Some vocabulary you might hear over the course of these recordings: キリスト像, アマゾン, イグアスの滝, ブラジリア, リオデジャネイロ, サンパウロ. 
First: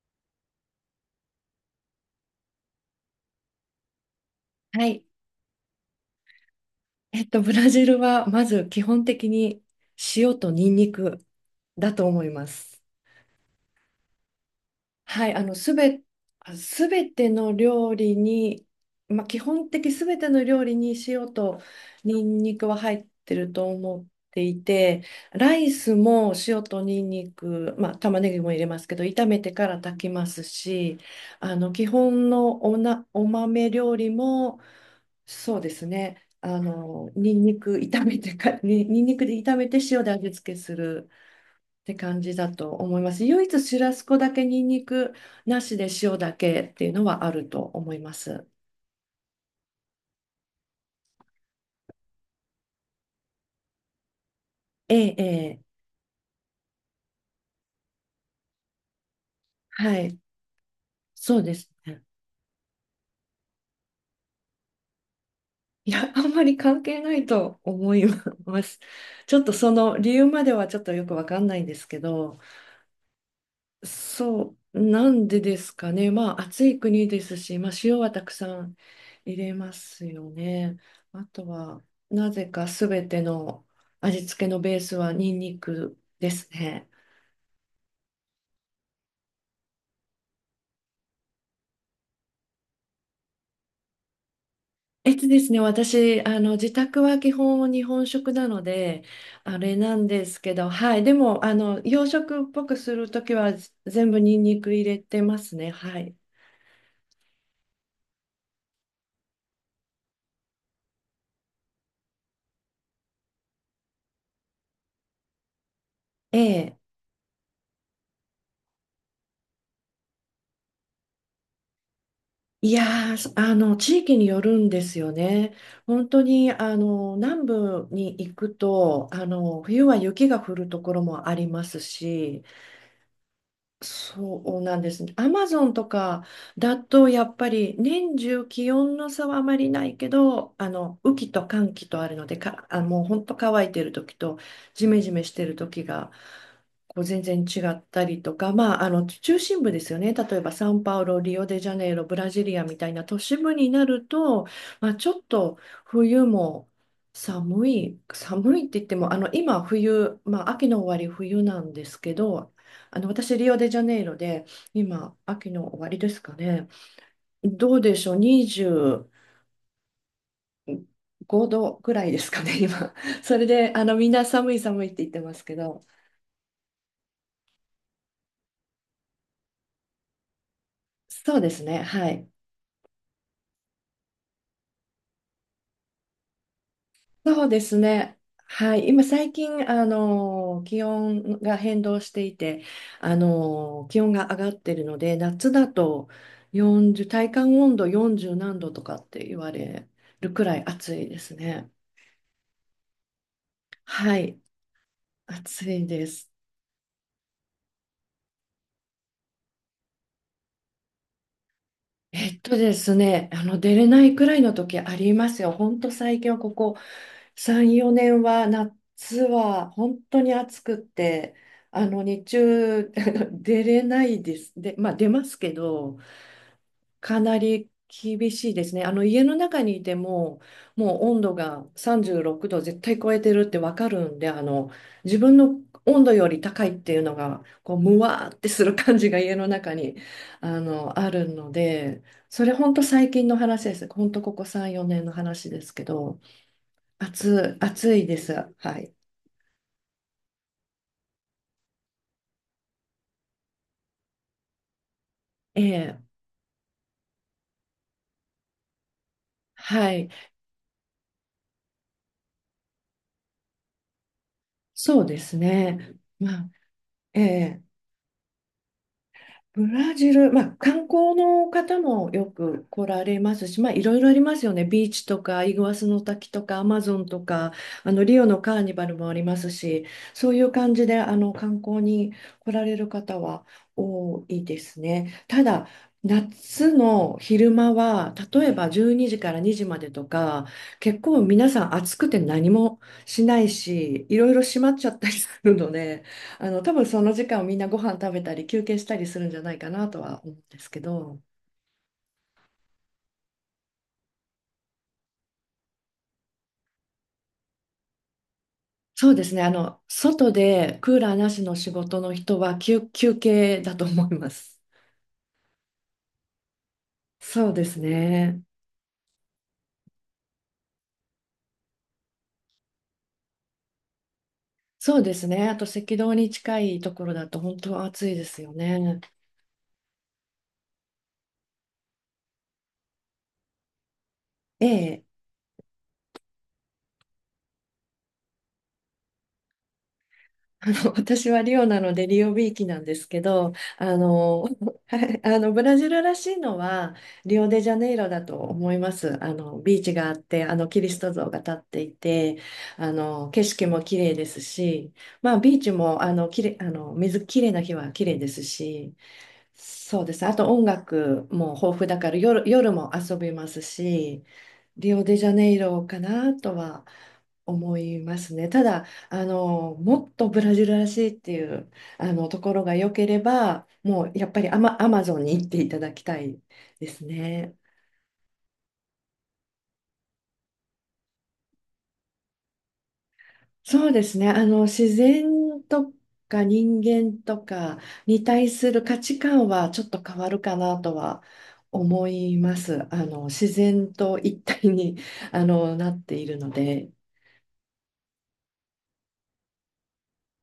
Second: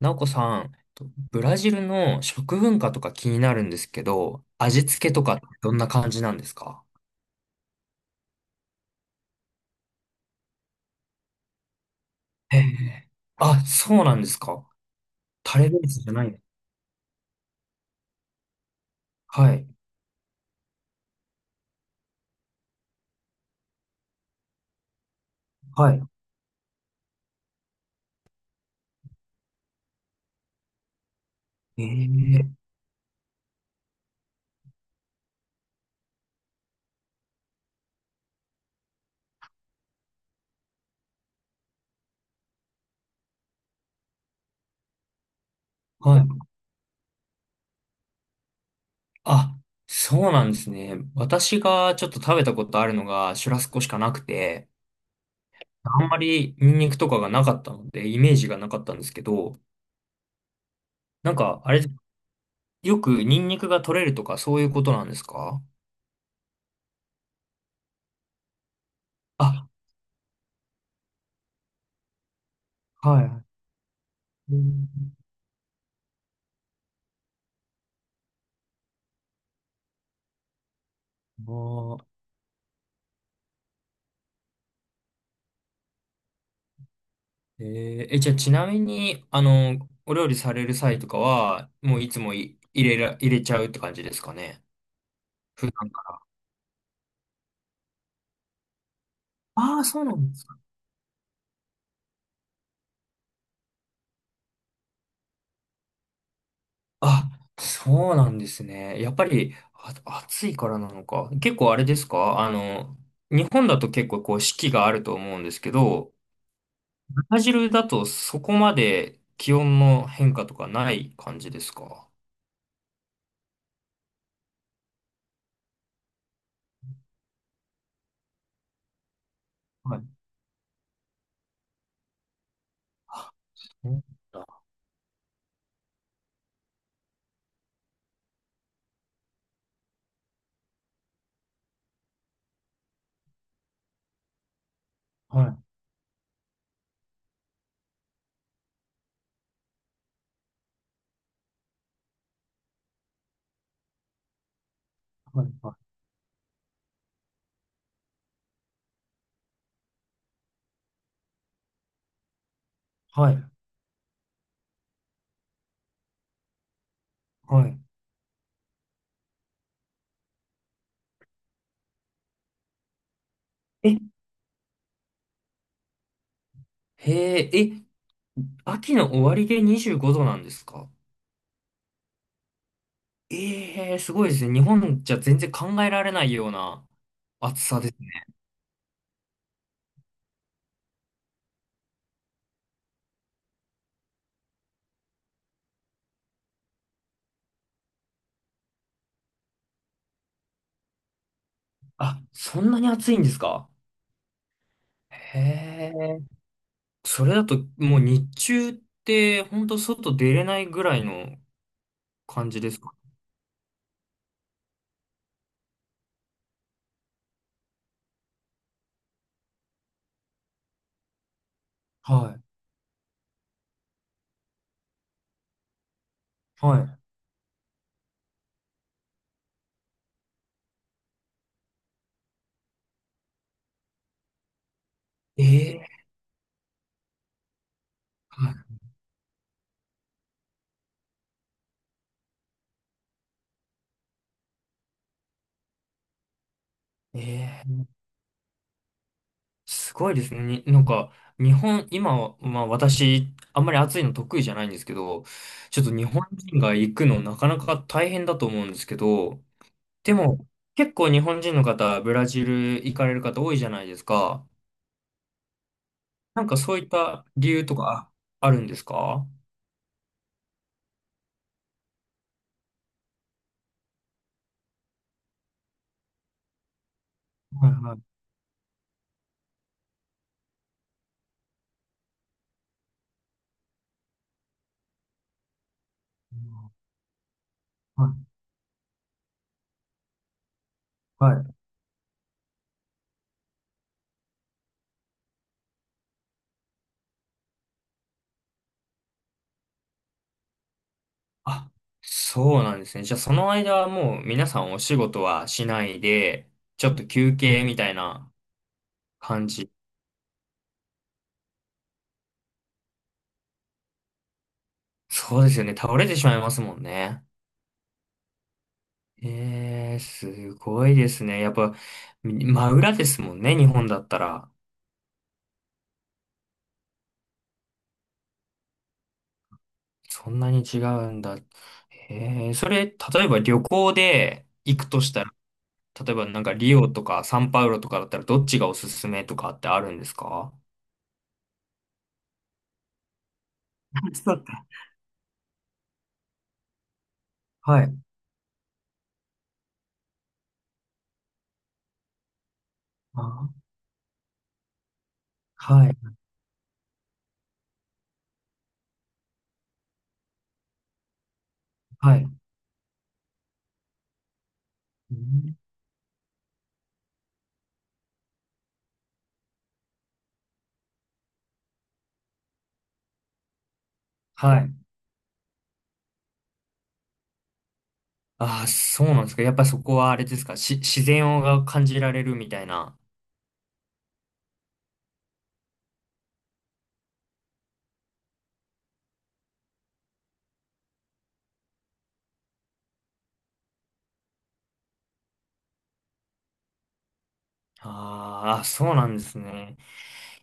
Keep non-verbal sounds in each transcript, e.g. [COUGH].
なおこさん、ブラジルの食文化とか気になるんですけど、味はい。付けとかってどんな感じなんですか？ブラジルはまず基本的に塩とニンニクだと思いまへす。え。あ、そうなんですか。はい、タレベースじゃない。あすべての料理に、基はい。本的すべての料理に塩とニンニクは入ってると思っていて、ライはスい。も塩とニンニク、まあ、玉ねぎも入れますけど、炒めてから炊きますし、え基本え。のお豆料理も、そうですね、ニンニクで炒めて塩で味付けする。って感じだと思います。唯一シュラスコだけニンニクなしでは塩い。だけっていうのはあると思います。あ、そうなんですね。私がちょっと食べたことあるのがシュラスコしかなくて、ええ、ええ、あんまりニンニクとかがなかったので、イメージがなかったんですけど、はい、なそんうでか、すあれ、ね。よくニンニクが取れるとかそういうことなんですか？いや、あんまり関係ないと思います。ちょっとあ、その理由まではちょっとよくわかんないんですけど、はい。うそう、ん。なんでですかね。まあ暑い国ですし、まあ塩はたくさん入れますよね。あとは、あー。なぜかすべての味付けのベースはニンニクですね。え、じゃあちなみに、お料理される際とかは、もういつもい入れら、入れちゃうって感じですかね。普段か私、ら。自宅は基本日本食なので、あれああ、なそうんなでんですすけか。ど、はい、でも、洋食っぽくするときは全部ニンニク入れてますね、はい。あ、そうなんですね。やっぱり、あ、暑いからなのか。結構あれですか、日本だと結構こう四季があると思うんですけど、ええ。ブラジルだとそこまで気温の変化とかない感じですか？いやー、そあの、地域によるんですよね。本当に、南部に行くと、冬ははい。雪が降るところもありますし、そうなんそだ。うなんですね。アマゾンとかだとやっぱり年中気温の差はあまりないけど、あの雨季と乾季とあるので、もう本当乾いてる時とジメジメしはてるい、時がこう全然違ったりとか、まあ、あの中心部ですよね。例えばサンパウロ、リオデジャネイロ、ブラジリアみたいな都市部になると、まあ、ちょっはとい、冬も寒いって言っても、あの今冬、まあ、秋の終わり冬なんですけど、はい。私、はい、リオデジャネイロで、今、秋の終わりですかね。はどい。うでしょう、25度ぐらいですかね、今。[LAUGHS] それで、え、みんな寒い寒いって言ってますけど、へえ、え、秋の終わりで25度なんですか？そうですね、はい。ええー、すごいですね。日本じゃ全然考えられないようなそうで暑すさですね、ね。はい。今、最近、気温が変動していて、気温が上がってるので、夏だと40、体感温度40何度とかって言われるくらい暑いですね。あ、そんなに暑いんですか？はい、へ暑いでえ。す。それだともう日中って本当外出れないぐらいの感じですか？あの出れないくらいの時ありますよ。ほんと最近はここ3、4年は夏は本当に暑くって、あの日はい。中 [LAUGHS] 出れないです。で、まあ出ますけど、はかなり厳しいですね。あの家の中にいても、もう温度が36度絶対超えてるってわかるんで、あの自分の温い。ええ。度より高いっていうのが、こうむわーってすはる感じが [LAUGHS] 家の中にあのあるので、それ本当最近の話です。本当ここ3、4年の話ですけど、い。え暑え。いです。はい。すごいですね。になんか、日本、今は、まあ私、あんまり暑いの得意じゃないんですけど、えちょっとえ、日本人が行くのなかなか大変だと思うんですけど、はい。でも、結構日本人の方、ブラジル行かれる方多いじゃないですか。そうですね。まなんあ、かそういっえた理え由とかあるんですか？はブラジル、まあ、観光の方もよく来られますし、まあ、いろいろありますよね。ビーチとか、イグアスの滝とか、アマゾンとか、い、あはのい、リオのカーニバルもありますし、そういう感じであの観光に来られる方は多いですね。ただ、夏の昼間はは、例えば12時から2時までとか、結構い、は皆い。さん暑くて何もしないし、いろいろ閉まっちゃったりするので、多分その時間をみんなご飯食べたり休憩したりするんじゃないかなとは思うんですけど、あ、そうなんですね。じゃあその間はもう皆さんお仕事はしないで、ちょっと休憩みたいなそうですね、感じ。外でクーラーなしの仕事の人は休憩だと思います。そうですよね。倒れてしまいますもんね。そうですね。すごいですね。やっぱ、真裏ですもんね、日本だったら。そうですね。あと赤道に近いところだと本当は暑いですよね。そんなに違うんだ。それ、例えば旅行で行くとええしたら、例えばなんかリオとかサンパウロとかだったらどっちがおすすめとかってあるんですか？あの [LAUGHS] 私はリオなのでリオビーきなんですけど、あ、そうか。[LAUGHS] はいあのブラジルらしいのはリオデジャはネい。イロだと思います。あのビーチがあって、あのキリスト像が立っていて、あの景あ、色も綺麗ですし、まあビーチはい。もあのきれい、あの水綺麗な日は綺麗ですし、そうです。あと音楽も豊富だからはい。夜、夜も遊びますし、リオうデジャネん。イロかなとは思いますね。ただ、もっとブラジルらしいっていう、ところが良ければ、もうやっぱりアはい。マ、アマゾンに行っていただきたいですね。ああ、そうなんですか。やっぱそこはあれですか。自然が感じられるみたいな。そうですね。自然とか人間とかに対する価値観はちょっと変わるかなとは思います。自然と一体に、[LAUGHS] あの、なっているので。あー、あ、そうなんですね。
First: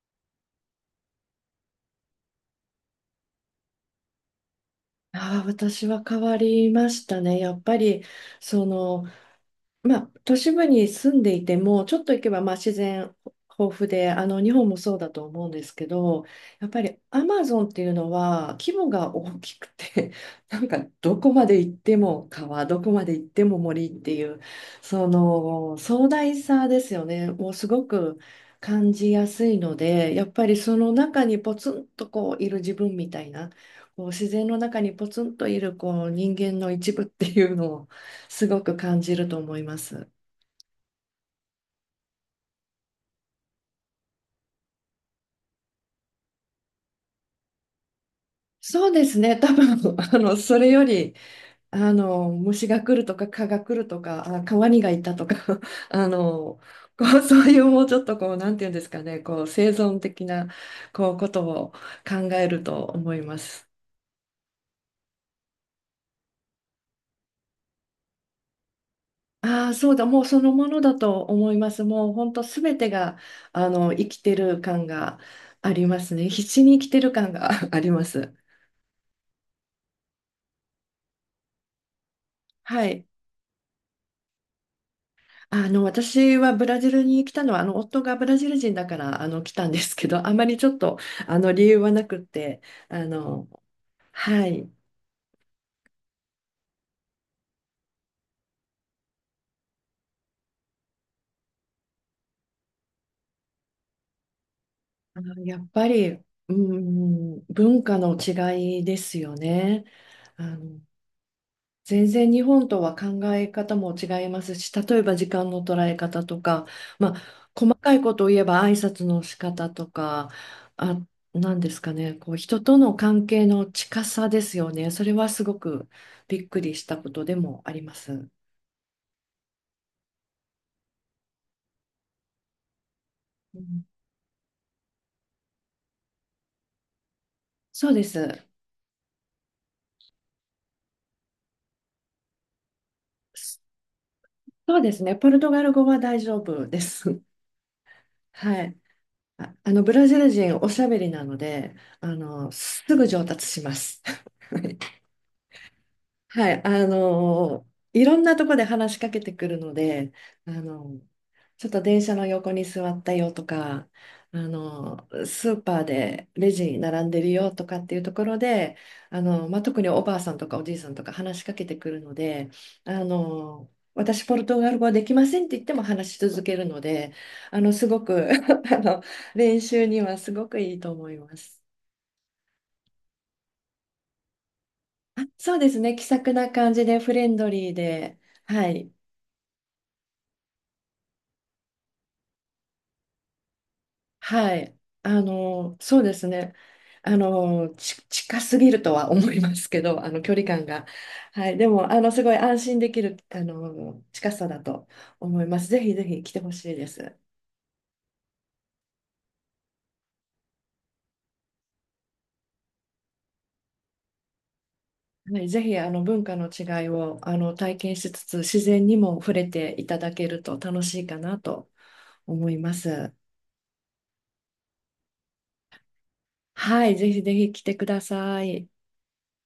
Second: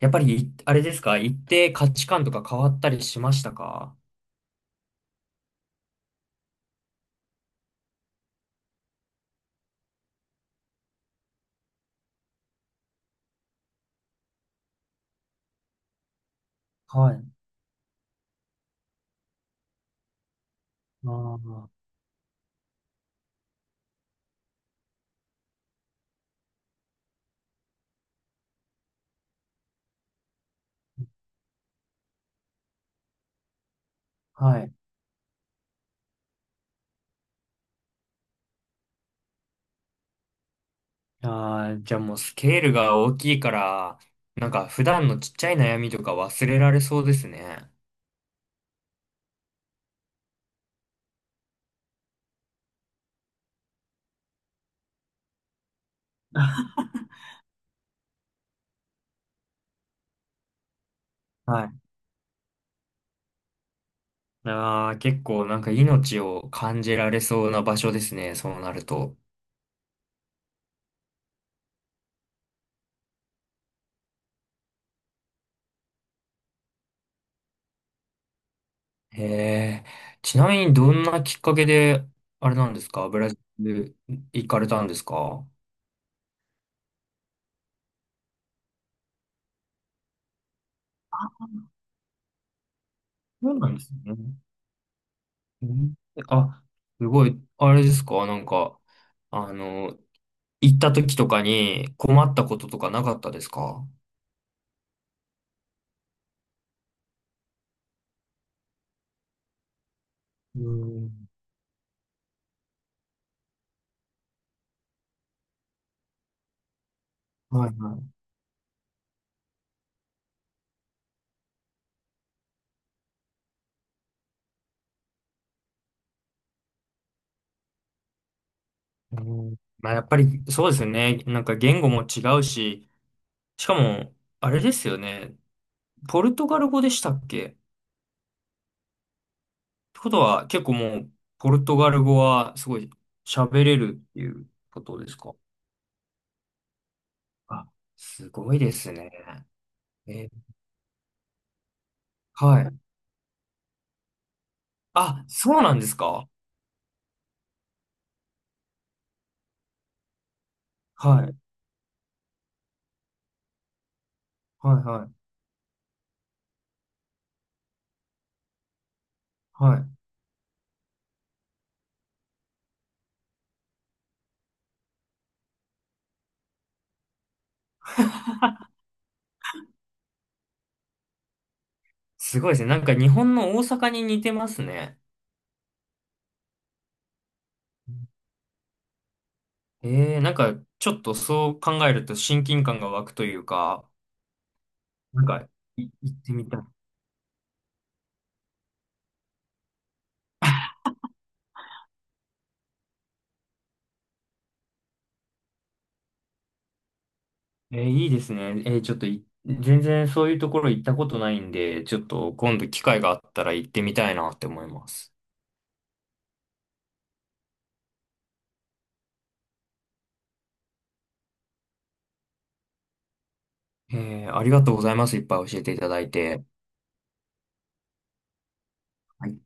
やっぱり、あれですか。行って価値観とか変わったりしましたか？ああ、私は変わりましたね。やっぱり、その、まあ、都市部に住んでいても、ちょっと行けばまあ自然豊富で、あの日本もそうだと思うんですけど、やっぱりはい。アマゾンっていうのは規模が大きくて、[LAUGHS] なんかどこまで行あっあ。ても川、どこまで行っても森っていう、その壮大さですよね、もうすごく感じやすいので、やっぱりその中にポツンとこういる自分みたいな、こう自然のはい。中にポツンといるこう人間の一部っていうのをすごく感じると思います。ああ、じゃあもうスケールが大きいから、なんか普段のちっちゃい悩みとか忘れられそうですね。そうですね、多分 [LAUGHS] あのそれよりあの虫が来るとか蚊が来るとかあ川にがいたとか [LAUGHS] あのこう [LAUGHS] そういうもうちょっとこうなんていうんですかねこう生存的なこうことをは考えると思います。い。ああ、結構なんか命を感じられそうな場所ですね、そうなると。ああそうだもうそのものだと思います。もう本当すべてがあの生きてる感がありますね。必死に生きてる感が [LAUGHS] あります。へえ。ちなみにどんなきっかけで、あれなんではすい。か、ブラジル行かれたんですか？私はブラジルに来たのは、夫がブラジル人だから、来たんですけど、[LAUGHS] あまりちょっと、理由はなくって、あの、そうなんですね。はい、うん。あ、すごい、あれですか、なんか、あの、行った時とかに困ったこととかなかったですか？やっぱり、うん、文化の違いですよね。あうのん。全然日本とは考え方も違いますし、例えば時間の捉え方とか、まあ、はい、細かはいこい。とを言えば挨拶の仕方とか、あ、なんですかね、こう人との関係の近さですよね。それはすごくびっくりしたことでもあります。ううん。まあ、やっぱりそうですよね。なんか言語も違うし、しかん、も、あれですよね。ポルトガル語でしたっけ？ってそうです。ことは、結構もう、ポルトガル語はすごい喋れるっていうそうこでとすでね。すポか？ルトガル語は大丈夫です。あ、す [LAUGHS] ごいはでい。すね。あのブラジえ、ル人おしゃべりなので、あのはい。すぐ上達します。[LAUGHS] はいあ、そうなんですか？はい、あのいろんなとこで話しかけてくるので、あのはい。ちょっと電車の横に座ったよとか、あはい、のはい。スーパーでレジに並んでるよとかっていうところで、あのまあ、は特にい。おばあさんとかおじいさんとか話しかけてくるので、あの私ポルトガル語できませんって言っても話し続けるので、あのすごく [LAUGHS] あの練習にはすごくいいと思います。すごいですね。なんか日本の大阪に似てますね。あ、そうですね、気さくな感じでフレンドリーで。はい、なんかちょっとそう考えると親近感が湧くというか、はい。なんか、そうで行っすてみね。たい。近すぎるとは思いますけど、距離感が。はい。でも、すごい安心できる、近さだと思います。ぜひぜひ来てほしいです。いいですね。ちょっと全然そういうところ行ったことないんで、ちょっと今度機会があったら行ってみたいなって思います。はい。ぜひ、文化の違いを、体験しつつ、自然にも触れていただけると楽しいかなと思います。ありがとうございます。いっぱい教えていただいて。はい。ぜひぜひ来てください。はい